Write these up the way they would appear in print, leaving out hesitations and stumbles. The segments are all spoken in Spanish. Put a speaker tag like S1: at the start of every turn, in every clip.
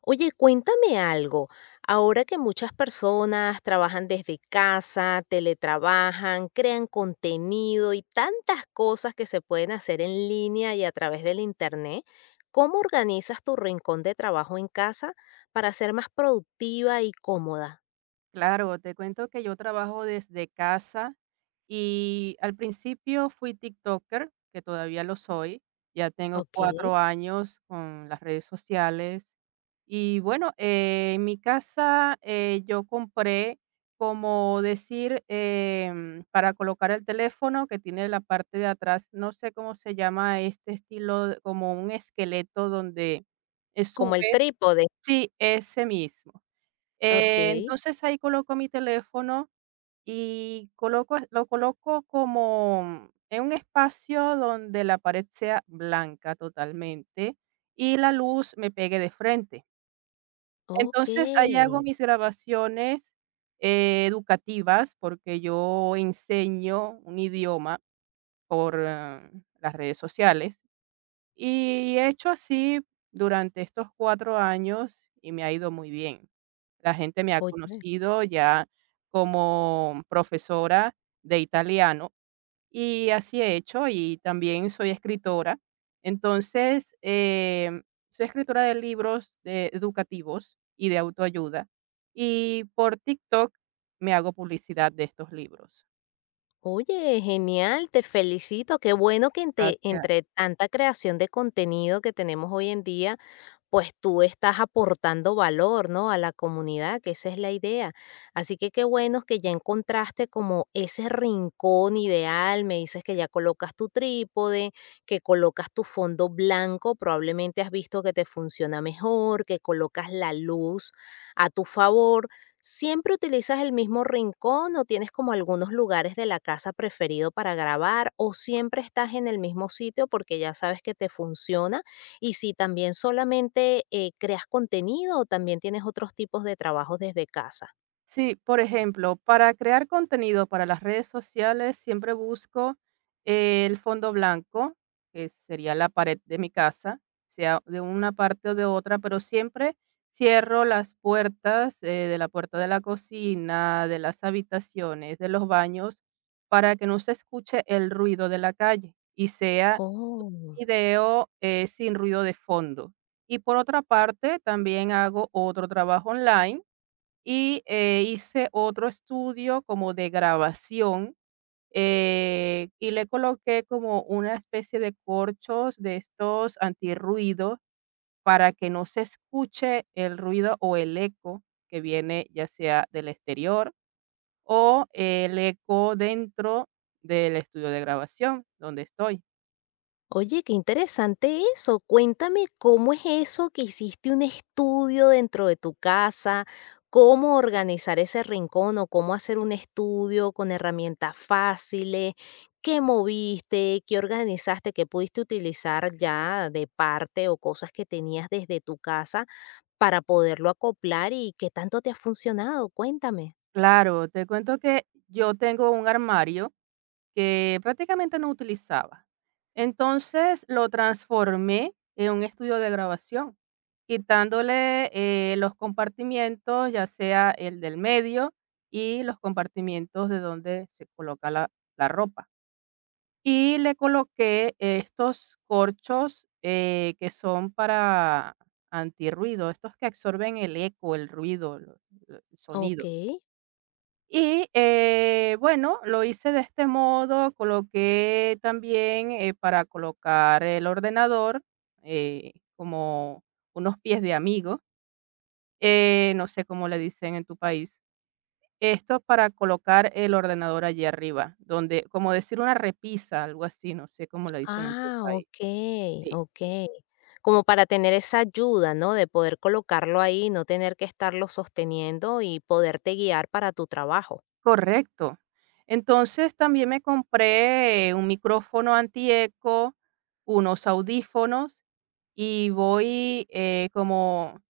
S1: Oye, cuéntame algo. Ahora que muchas personas trabajan desde casa, teletrabajan, crean contenido y tantas cosas que se pueden hacer en línea y a través del internet, ¿cómo organizas tu rincón de trabajo en casa para ser más productiva y cómoda?
S2: Claro, te cuento que yo trabajo desde casa y al principio fui TikToker, que todavía lo soy. Ya tengo
S1: Ok,
S2: 4 años con las redes sociales. Y bueno, en mi casa yo compré, como decir, para colocar el teléfono que tiene la parte de atrás, no sé cómo se llama este estilo, como un esqueleto donde
S1: como el
S2: subes,
S1: trípode.
S2: sí, ese mismo.
S1: Ok,
S2: Entonces ahí coloco mi teléfono y coloco como en un espacio donde la pared sea blanca totalmente y la luz me pegue de frente.
S1: ok.
S2: Entonces ahí hago mis grabaciones educativas porque yo enseño un idioma por las redes sociales. Y he hecho así durante estos 4 años y me ha ido muy bien. La gente me ha
S1: Oye,
S2: conocido ya como profesora de italiano y así he hecho, y también soy escritora. Entonces, soy escritora de libros de educativos y de autoayuda, y por TikTok me hago publicidad de estos libros.
S1: oye, genial, te felicito. Qué bueno que entre,
S2: Gracias.
S1: entre tanta creación de contenido que tenemos hoy en día pues tú estás aportando valor, ¿no? A la comunidad, que esa es la idea. Así que qué bueno que ya encontraste como ese rincón ideal. Me dices que ya colocas tu trípode, que colocas tu fondo blanco, probablemente has visto que te funciona mejor, que colocas la luz a tu favor. ¿Siempre utilizas el mismo rincón o tienes como algunos lugares de la casa preferido para grabar o siempre estás en el mismo sitio porque ya sabes que te funciona? Y si también solamente creas contenido o también tienes otros tipos de trabajos desde casa.
S2: Sí, por ejemplo, para crear contenido para las redes sociales siempre busco el fondo blanco, que sería la pared de mi casa, sea de una parte o de otra, pero siempre cierro las puertas de la puerta de la cocina, de las habitaciones, de los baños, para que no se escuche el ruido de la calle y sea
S1: Oh.
S2: video sin ruido de fondo. Y por otra parte, también hago otro trabajo online y, hice otro estudio como de grabación, y le coloqué como una especie de corchos de estos antirruido para que no se escuche el ruido o el eco que viene, ya sea del exterior o el eco dentro del estudio de grabación donde estoy.
S1: Oye, qué interesante eso. Cuéntame cómo es eso que hiciste un estudio dentro de tu casa, cómo organizar ese rincón o cómo hacer un estudio con herramientas fáciles, qué moviste, qué organizaste, qué pudiste utilizar ya de parte o cosas que tenías desde tu casa para poderlo acoplar y qué tanto te ha funcionado. Cuéntame.
S2: Claro, te cuento que yo tengo un armario que prácticamente no utilizaba. Entonces lo transformé en un estudio de grabación, quitándole los compartimientos, ya sea el del medio y los compartimientos de donde se coloca la ropa. Y le coloqué estos corchos que son para antirruido, estos que absorben el eco, el ruido, el
S1: Ok.
S2: sonido. Y, bueno, lo hice de este modo, coloqué también, para colocar el ordenador, como unos pies de amigo, no sé cómo le dicen en tu país. Esto para colocar el ordenador allí arriba, donde como decir una repisa, algo así, no sé cómo le dicen en tu
S1: Ah,
S2: país.
S1: ok,
S2: Sí.
S1: ok. Como para tener esa ayuda, ¿no? De poder colocarlo ahí, no tener que estarlo sosteniendo y poderte guiar para tu trabajo.
S2: Correcto. Entonces también me compré un micrófono antieco, unos audífonos y voy como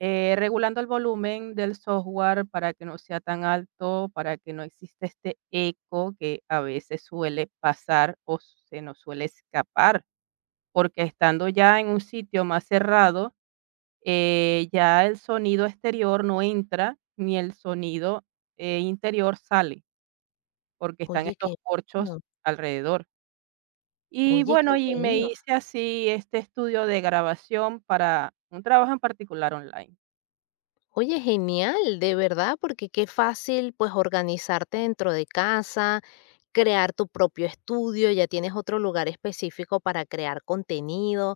S2: regulando el volumen del software para que no sea tan alto, para que no exista este eco que a veces suele pasar o se nos suele escapar, porque estando ya en un sitio más cerrado, ya el sonido exterior no entra ni el sonido interior sale porque están
S1: Oye,
S2: estos
S1: qué
S2: corchos
S1: bueno,
S2: alrededor. Y
S1: oye, qué
S2: bueno, y me
S1: bueno.
S2: hice así este estudio de grabación para un trabajo en particular online.
S1: Oye, genial, de verdad, porque qué fácil pues organizarte dentro de casa, crear tu propio estudio, ya tienes otro lugar específico para crear contenido.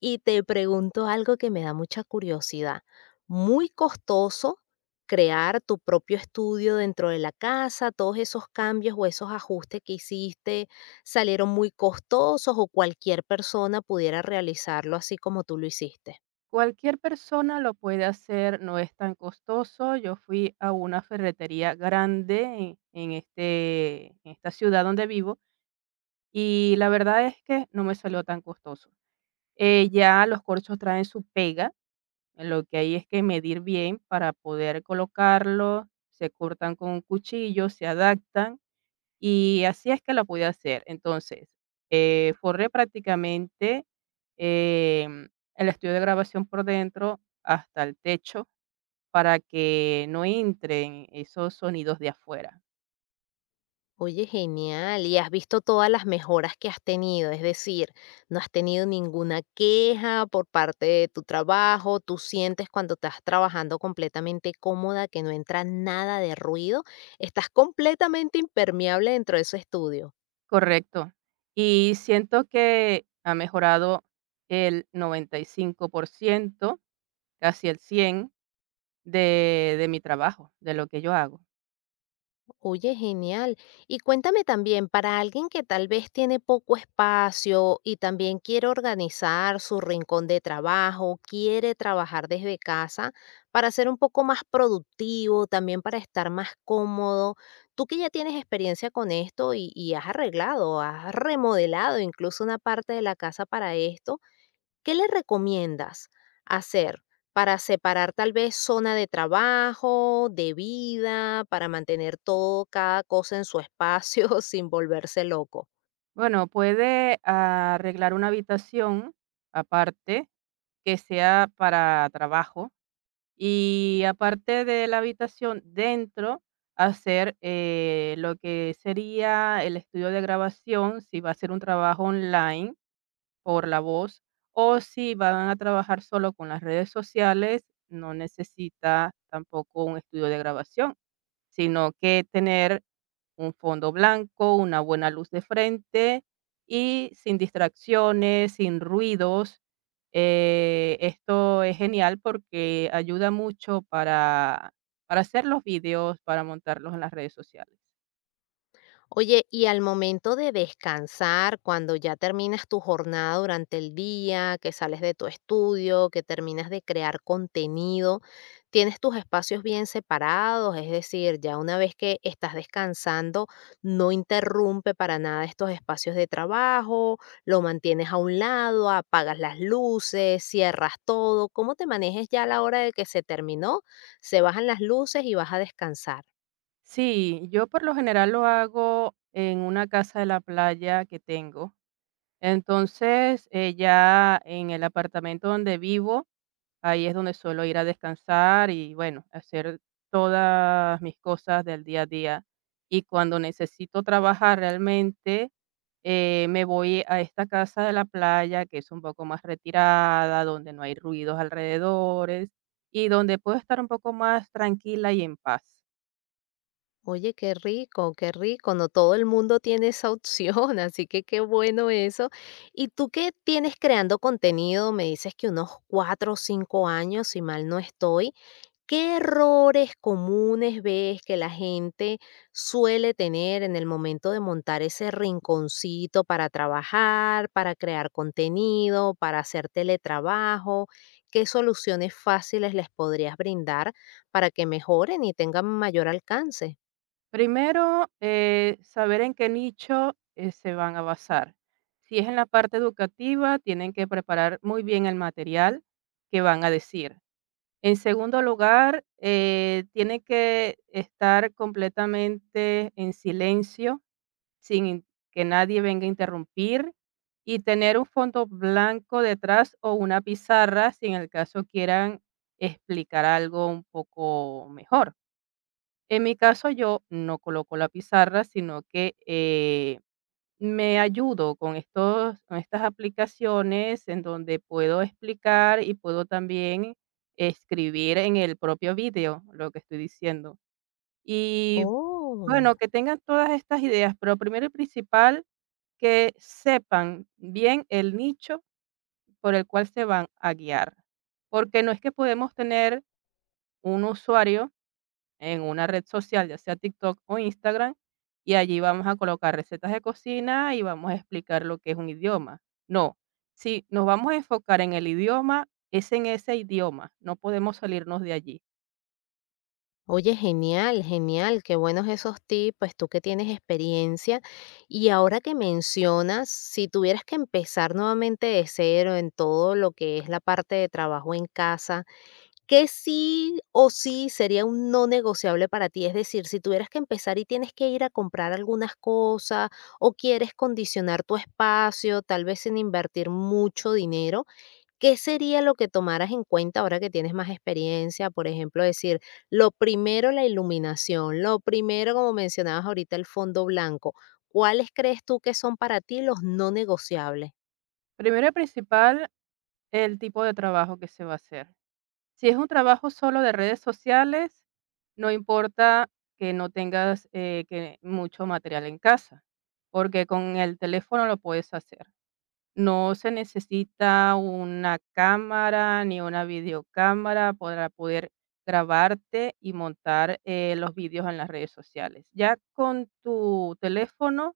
S1: Y te pregunto algo que me da mucha curiosidad. Muy costoso crear tu propio estudio dentro de la casa, todos esos cambios o esos ajustes que hiciste salieron muy costosos o cualquier persona pudiera realizarlo así como tú lo hiciste.
S2: Cualquier persona lo puede hacer, no es tan costoso. Yo fui a una ferretería grande en, en esta ciudad donde vivo y la verdad es que no me salió tan costoso. Ya los corchos traen su pega, lo que hay es que medir bien para poder colocarlo, se cortan con un cuchillo, se adaptan. Y así es que la pude hacer. Entonces, forré prácticamente em, el estudio de grabación por dentro hasta el techo para que no entren esos sonidos de afuera.
S1: Oye, genial. ¿Y has visto todas las mejoras que has tenido? Es decir, ¿no has tenido ninguna queja por parte de tu trabajo? ¿Tú sientes cuando estás trabajando completamente cómoda que no entra nada de ruido? ¿Estás completamente impermeable dentro de ese estudio?
S2: Correcto. Y siento que ha mejorado el 95 por ciento, casi el 100% de mi trabajo, de lo que yo hago.
S1: Oye, genial. Y cuéntame también, para alguien que tal vez tiene poco espacio y también quiere organizar su rincón de trabajo, quiere trabajar desde casa para ser un poco más productivo, también para estar más cómodo. Tú que ya tienes experiencia con esto y has arreglado, has remodelado incluso una parte de la casa para esto. ¿Qué le recomiendas hacer para separar tal vez zona de trabajo, de vida, para mantener todo, cada cosa en su espacio sin volverse loco?
S2: Bueno, puede arreglar una habitación aparte que sea para trabajo. Y aparte de la habitación, dentro hacer lo que sería el estudio de grabación, si va a ser un trabajo online por la voz, o si van a trabajar solo con las redes sociales, no necesita tampoco un estudio de grabación. Sino que tener un fondo blanco, una buena luz de frente y sin distracciones, sin ruidos. Esto es genial porque ayuda mucho para hacer los videos, para montarlos en las redes sociales.
S1: Oye, y al momento de descansar, cuando ya terminas tu jornada durante el día, que sales de tu estudio, que terminas de crear contenido, ¿tienes tus espacios bien separados? Es decir, ya una vez que estás descansando, no interrumpe para nada estos espacios de trabajo, lo mantienes a un lado, apagas las luces, cierras todo. ¿Cómo te manejes ya a la hora de que se terminó? Se bajan las luces y vas a descansar.
S2: Sí, yo por lo general lo hago en una casa de la playa que tengo. Entonces, ya en el apartamento donde vivo. Ahí es donde suelo ir a descansar y, bueno, hacer todas mis cosas del día a día. Y cuando necesito trabajar realmente, me voy a esta casa de la playa, que es un poco más retirada, donde no hay ruidos alrededores y donde puedo estar un poco más tranquila y en paz.
S1: Oye, qué rico, qué rico. No todo el mundo tiene esa opción, así que qué bueno eso. ¿Y tú qué tienes creando contenido? Me dices que unos 4 o 5 años, si mal no estoy. ¿Qué errores comunes ves que la gente suele tener en el momento de montar ese rinconcito para trabajar, para crear contenido, para hacer teletrabajo? ¿Qué soluciones fáciles les podrías brindar para que mejoren y tengan mayor alcance?
S2: Primero, saber en qué nicho, se van a basar. Si es en la parte educativa, tienen que preparar muy bien el material que van a decir. En segundo lugar, tiene que estar completamente en silencio, sin in- que nadie venga a interrumpir, y tener un fondo blanco detrás o una pizarra si en el caso quieran explicar algo un poco mejor. En mi caso, yo no coloco la pizarra, sino que me ayudo con estas aplicaciones en donde puedo explicar y puedo también escribir en el propio vídeo lo que estoy diciendo. Y
S1: Oh,
S2: bueno, que tengan todas estas ideas, pero primero y principal, que sepan bien el nicho por el cual se van a guiar, porque no es que podemos tener un usuario en una red social, ya sea TikTok o Instagram, y allí vamos a colocar recetas de cocina y vamos a explicar lo que es un idioma. No, si nos vamos a enfocar en el idioma, es en ese idioma, no podemos salirnos de allí.
S1: oye, genial, genial, qué buenos esos tips, pues tú que tienes experiencia. Y ahora que mencionas, si tuvieras que empezar nuevamente de cero en todo lo que es la parte de trabajo en casa, ¿qué sí o sí sería un no negociable para ti? Es decir, si tuvieras que empezar y tienes que ir a comprar algunas cosas o quieres condicionar tu espacio, tal vez sin invertir mucho dinero. ¿Qué sería lo que tomaras en cuenta ahora que tienes más experiencia? Por ejemplo, decir, lo primero la iluminación, lo primero, como mencionabas ahorita, el fondo blanco. ¿Cuáles crees tú que son para ti los no negociables?
S2: Primero y principal, el tipo de trabajo que se va a hacer. Si es un trabajo solo de redes sociales, no importa que no tengas que mucho material en casa, porque con el teléfono lo puedes hacer. No se necesita una cámara ni una videocámara para poder grabarte y montar, los vídeos en las redes sociales. Ya con tu teléfono,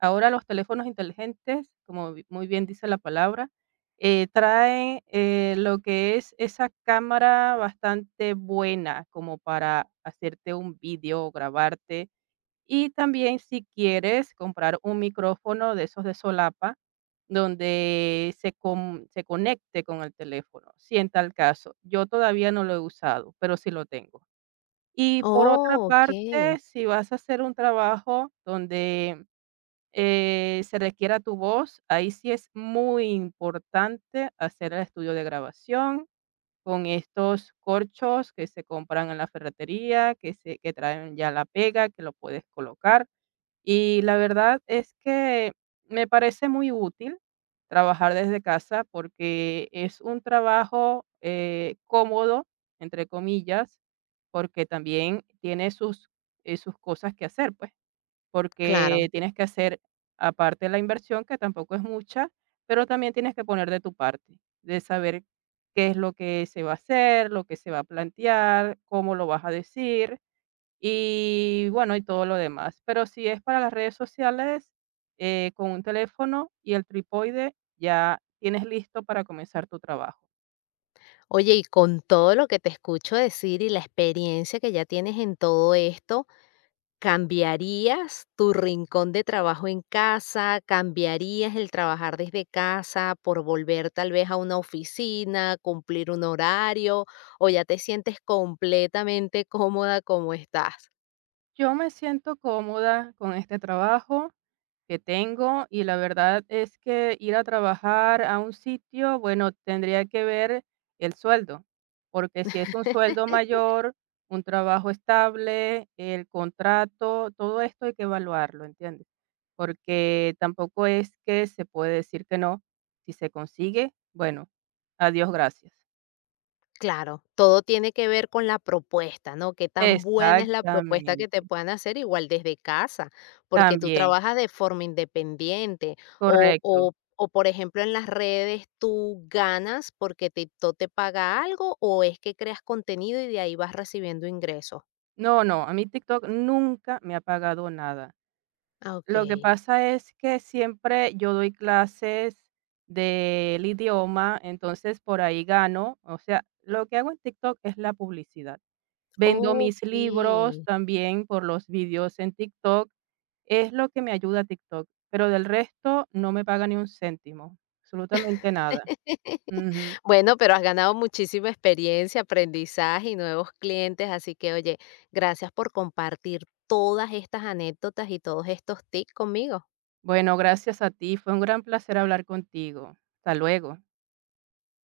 S2: ahora los teléfonos inteligentes, como bi muy bien dice la palabra, traen, lo que es esa cámara bastante buena como para hacerte un vídeo o grabarte. Y también si quieres comprar un micrófono de esos de solapa, donde se conecte con el teléfono, si en tal caso. Yo todavía no lo he usado, pero sí lo tengo. Y por otra
S1: Oh, ok,
S2: parte, si vas a hacer un trabajo donde, se requiera tu voz, ahí sí es muy importante hacer el estudio de grabación con estos corchos que se compran en la ferretería, que traen ya la pega, que lo puedes colocar. Y la verdad es que me parece muy útil trabajar desde casa porque es un trabajo cómodo, entre comillas, porque también tiene sus, sus cosas que hacer, pues, porque
S1: claro.
S2: tienes que hacer aparte la inversión, que tampoco es mucha, pero también tienes que poner de tu parte, de saber qué es lo que se va a hacer, lo que se va a plantear, cómo lo vas a decir y bueno, y todo lo demás. Pero si es para las redes sociales, con un teléfono y el trípode ya tienes listo para comenzar tu trabajo.
S1: Oye, y con todo lo que te escucho decir y la experiencia que ya tienes en todo esto, ¿cambiarías tu rincón de trabajo en casa? ¿Cambiarías el trabajar desde casa por volver tal vez a una oficina, cumplir un horario? ¿O ya te sientes completamente cómoda como estás?
S2: Yo me siento cómoda con este trabajo, que tengo y la verdad es que ir a trabajar a un sitio, bueno, tendría que ver el sueldo, porque si es un sueldo mayor, un trabajo estable, el contrato, todo esto hay que evaluarlo, ¿entiendes? Porque tampoco es que se puede decir que no. Si se consigue, bueno, adiós, gracias.
S1: Claro, todo tiene que ver con la propuesta, ¿no? Qué tan buena es la propuesta que
S2: Exactamente,
S1: te puedan hacer igual desde casa, porque tú
S2: también,
S1: trabajas de forma independiente
S2: correcto.
S1: o, por ejemplo en las redes tú ganas porque TikTok te paga algo o es que creas contenido y de ahí vas recibiendo ingresos.
S2: No, no, a mí TikTok nunca me ha pagado nada.
S1: Ah, ok,
S2: Lo que pasa es que siempre yo doy clases del idioma, entonces por ahí gano. O sea, lo que hago en TikTok es la publicidad. Vendo mis
S1: ok.
S2: libros también por los vídeos en TikTok. Es lo que me ayuda a TikTok, pero del resto no me paga ni un céntimo, absolutamente nada. Ujú.
S1: Bueno, pero has ganado muchísima experiencia, aprendizaje y nuevos clientes, así que oye, gracias por compartir todas estas anécdotas y todos estos tips conmigo.
S2: Bueno, gracias a ti. Fue un gran placer hablar contigo. Hasta luego.